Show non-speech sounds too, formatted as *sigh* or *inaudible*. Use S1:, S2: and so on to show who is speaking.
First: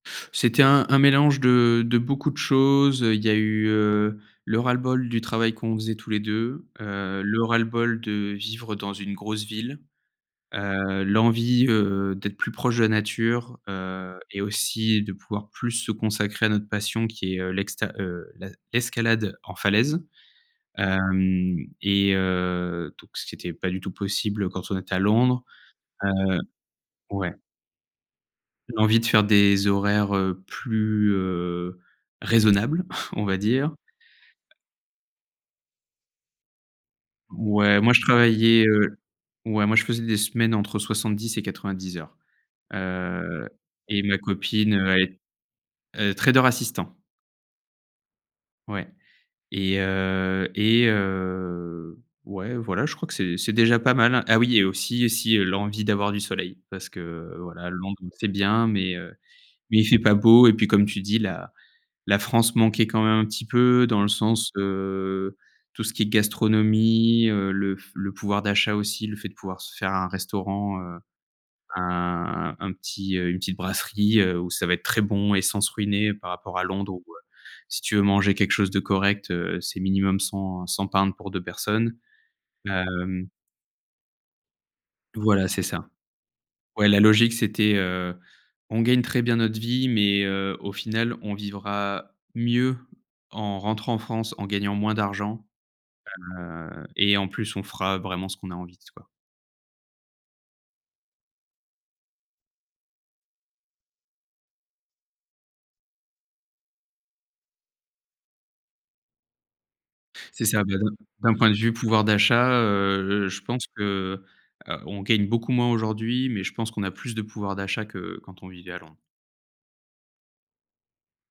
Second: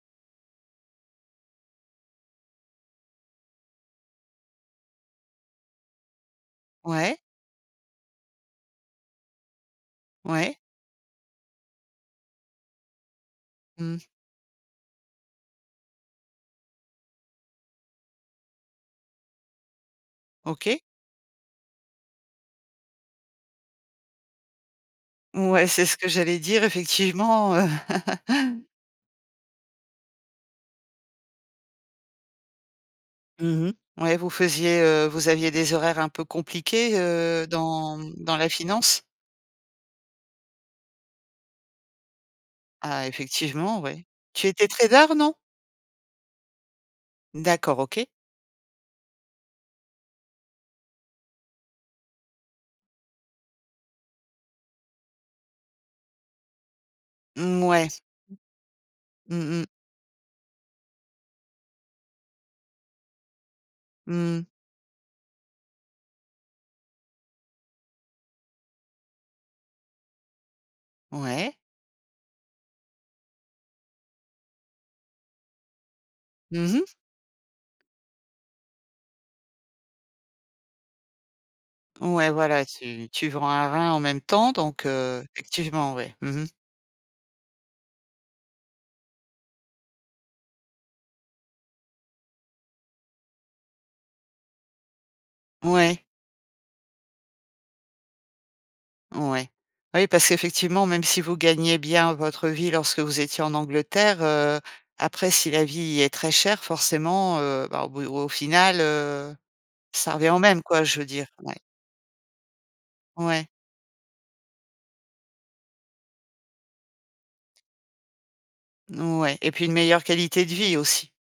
S1: C'était un un mélange de de beaucoup de choses, heu, il y a eu, heu, le ras-le-bol du travail qu'on faisait tous les 2,
S2: Ouais.
S1: heu, le ras-le-bol de vivre dans une grosse ville,
S2: Ouais.
S1: heu, l'envie, heu, d'être plus proche de la nature,
S2: Mmh.
S1: heu et aussi de pouvoir plus se consacrer à notre passion qui est, heu, l'exte heu, la l'escalade en falaise,
S2: OK.
S1: hem et heu, donc, ce qui était pas du tout possible quand on est à Londres,
S2: Ouais, c'est ce que
S1: heu
S2: j'allais dire
S1: ouais.
S2: effectivement, heu *chuckles*
S1: L'envie de faire des horaires, heu, plus, heu, raisonnables, *chuckles* on va
S2: Mmh mh.
S1: dire.
S2: Ouais, vous faisiez, heu, vous aviez des horaires un peu compliquées, heu,
S1: Ouais, moi,
S2: dans,
S1: je
S2: mmh, dans la
S1: travaillais, heu,
S2: finance?
S1: ouais, moi, je faisais des semaines entre 70 et 90 heures,
S2: Ah
S1: heu
S2: effectivement,
S1: et
S2: ouais.
S1: ma
S2: Tu étais
S1: copine, heu, elle
S2: trader,
S1: est
S2: non?
S1: elle est trader assistant.
S2: D'accord, OK.
S1: Ouais et heu et heu, ouais, voilà, je crois que c'est c'est déjà pas mal, hein. Ah oui et aussi et si, l'envie d'avoir du soleil. Parce que
S2: Mmh,
S1: voilà,
S2: ouais.
S1: Londres c'est bien, mais, heu,
S2: Mmh mh.
S1: mais il fait pas beau et puis comme tu dis, la la France manquait quand même un petit peu. Dans le
S2: Mmh mh.
S1: sens, heu, tout ce qui est gastronomie, heu, le f le pouvoir d'achat aussi, le fait de pouvoir se faire un restaurant, heu,
S2: Ouais.
S1: un un un petit, heu, une petite brasserie, heu, où ça va être très bon et sans se ruiner. Par rapport à
S2: Mmh mh.
S1: Londres où heu, si tu veux manger quelque chose de correct, heu, c'est minimum, heu, 100-100 £ pour 2 personnes,
S2: Ouais, voilà, tu
S1: hem
S2: tu vends un rein en même temps, donc heu,
S1: Voilà, c'est ça.
S2: effectivement, ouais. Mmh mh.
S1: Ouais, la logique c'était, heu, on gagne très bien notre vie mais, heu, au final, on vivra mieux en rentrant en France en gagnant moins d'argent,
S2: Ouais.
S1: heu et en plus, on fera vraiment ce qu'on a envie s quoi.
S2: Ouais. Bah oui, parce qu'effectivement, même si vous gagnez bien votre vie lorsque vous étiez en Angleterre, heu, après, si la vie est très chère, forcément, heu, bah, au bout au final, heu, ça revient au
S1: C'est
S2: même,
S1: ça. Bah,
S2: quoi,
S1: d'un
S2: je veux dire.
S1: d'un point
S2: Ouais.
S1: de vue pouvoir d'achat, heu, je
S2: Ouais.
S1: pense que, heu, on gagne beaucoup moins aujourd'hui mais je pense qu'on a plus de pouvoir d'achat que quand on vivait à Londres.
S2: Ouais et puis une meilleure qualité de vie aussi?